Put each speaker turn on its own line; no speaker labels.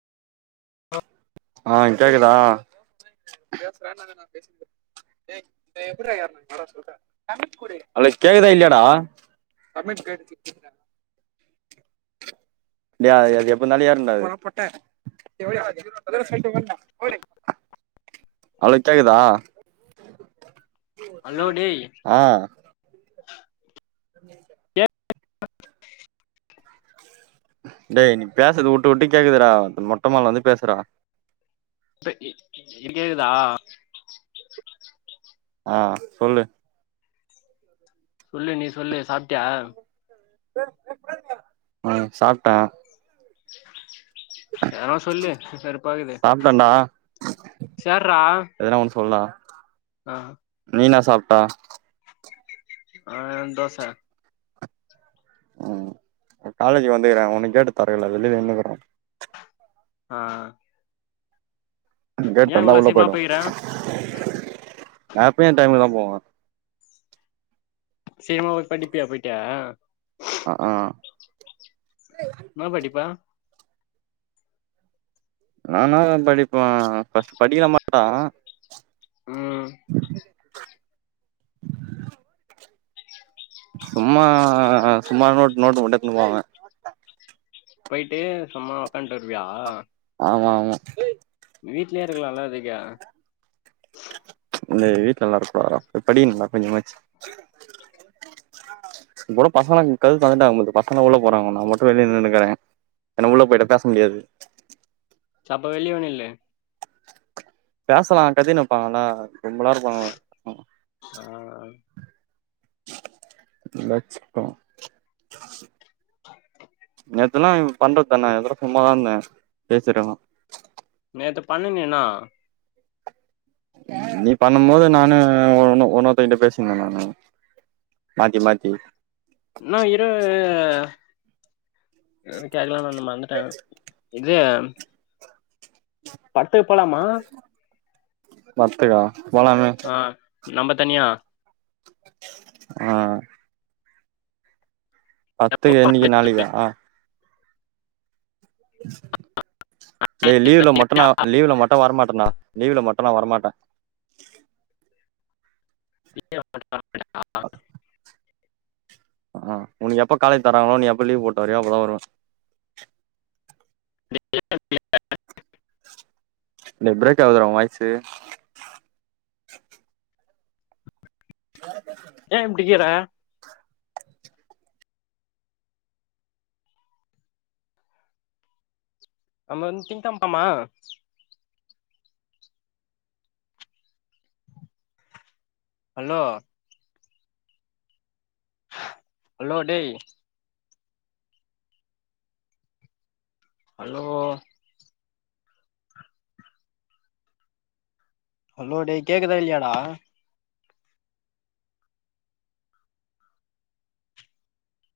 அ
ஆஹ் கேகுதா? அலோ கேக்குதா இல்லியாடா தமிழ் பேசிட்டு இருந்தே டே அது எப்படினாலும் ஏறு டா அது ஹலோ கேக்குதா?
ஹலோ டேய்
ஆ [inaudible] டேய் நீ பேசறது உட்டு உட்டு கேக்குதுடா மொட்டமடில வந்து பேசுடா
இப்ப கேக்குதா?
ஆஹ் சொல்லு
சொல்லு நீ சொல்லு சாப்டியா?
ம் சாப்ட்டே
[inaudible] எதாவது சொல்லு வெறுப்பா இருக்குது
சாப்ட்டேன்டா
சேர்ரா
எதனா ஒன்னு சொல்டா
ஆ
நீ என்ன சாப்ட்ட?
ஆ தோச
ம் காலேஜு வந்துக்கிறே உன்னு கேட்டு தொரகலே வெளில நின்னுகிற
ஆ
கேட்
ஏன்
தொற்ந்த
இவ்ளோ
உள்ள
சீக்கிரமா
போய்டுவ
போய்க்கிற
நா எப்பியு இன் டைம்ல்தா போவே
சீகர்மா போய் படிப்பியா போய்ட்டு
அக்அ
இன்னா படிப்ப?
நானா எதா படிப்பே பஸ்ட் படிக்கலா மாட்ட
ம்
[inaudible] சும்மா சும்மா நோட் நோட்டு மட்டு எத்துனு போவ
போய்ட்டு சும்மா உக்கான்ட்டருவியா
ஆமா ஆமா
வீட்ல்யே இருக்லால அதுக்கு
டே வீட்ல எல்லா இருப்பாங்கடா போய் படிகனுன்டா கொஞ்சமாச்சு [inaudible] [inaudible] இப்குட பசங்கள்லா கது தொந்துட்டாங்போல்து பசங்கள்ல உள்ள போறாங்க நா மட்டு வெளிய நின்னுனுங்கிறே ஏன்ன உள்ள போய்ட்டா பேச முடியாது
செ அப்ப வெளிவே நில்லு
பேசலா கத்தினுப்பாங்கள்ள கும்பலா இருப்பாங்க [unintelligible] ம்
ஆ
[unintelligible] தெல்லா எனும் பண்றத்தான நா எதோ சும்மாதா இந்த பேசிருக்லா
நேத்து பண்ணணே நா
நீ பண்ணும்மோது நானு உ உன்னோ உன்னோர்த்தங்கிட்ட பேசீந்த நானு மாத்தி மாத்தி
[unintelligible] கேக்லான் வந்த மந்துட்டே இது பட்த்துக் போலாமா
பட்த்துக்கா போலாமே
நம்ப தனியா
அ பட்த்துக்கு இன்னிக்கா நாளைக்கா ஆ? டே லீவ்ல மட்டு நா லீவ்ல மட்டு வரமாட்டன்டா லீவ்ல மட்டு நா வரமாட் ட
[inaudible]
அ உனுக்கு எப்ப காலேஜ் தராங்களோ நீ எப்ப லீவ் போட் வரியோ அப்பதா வருவே
[inaudible]
டேய் ப்ரேக் ஆவ்துடா உ வாய்ஸு [inaudible]
ஏ இப்டிக்கிற நம்ம வந் திங்கெம் போம்மா ஹலோ ஹலோ டேய் ஹலோ ஹல்லோ டேய் கேக்குதா இல்லியாடா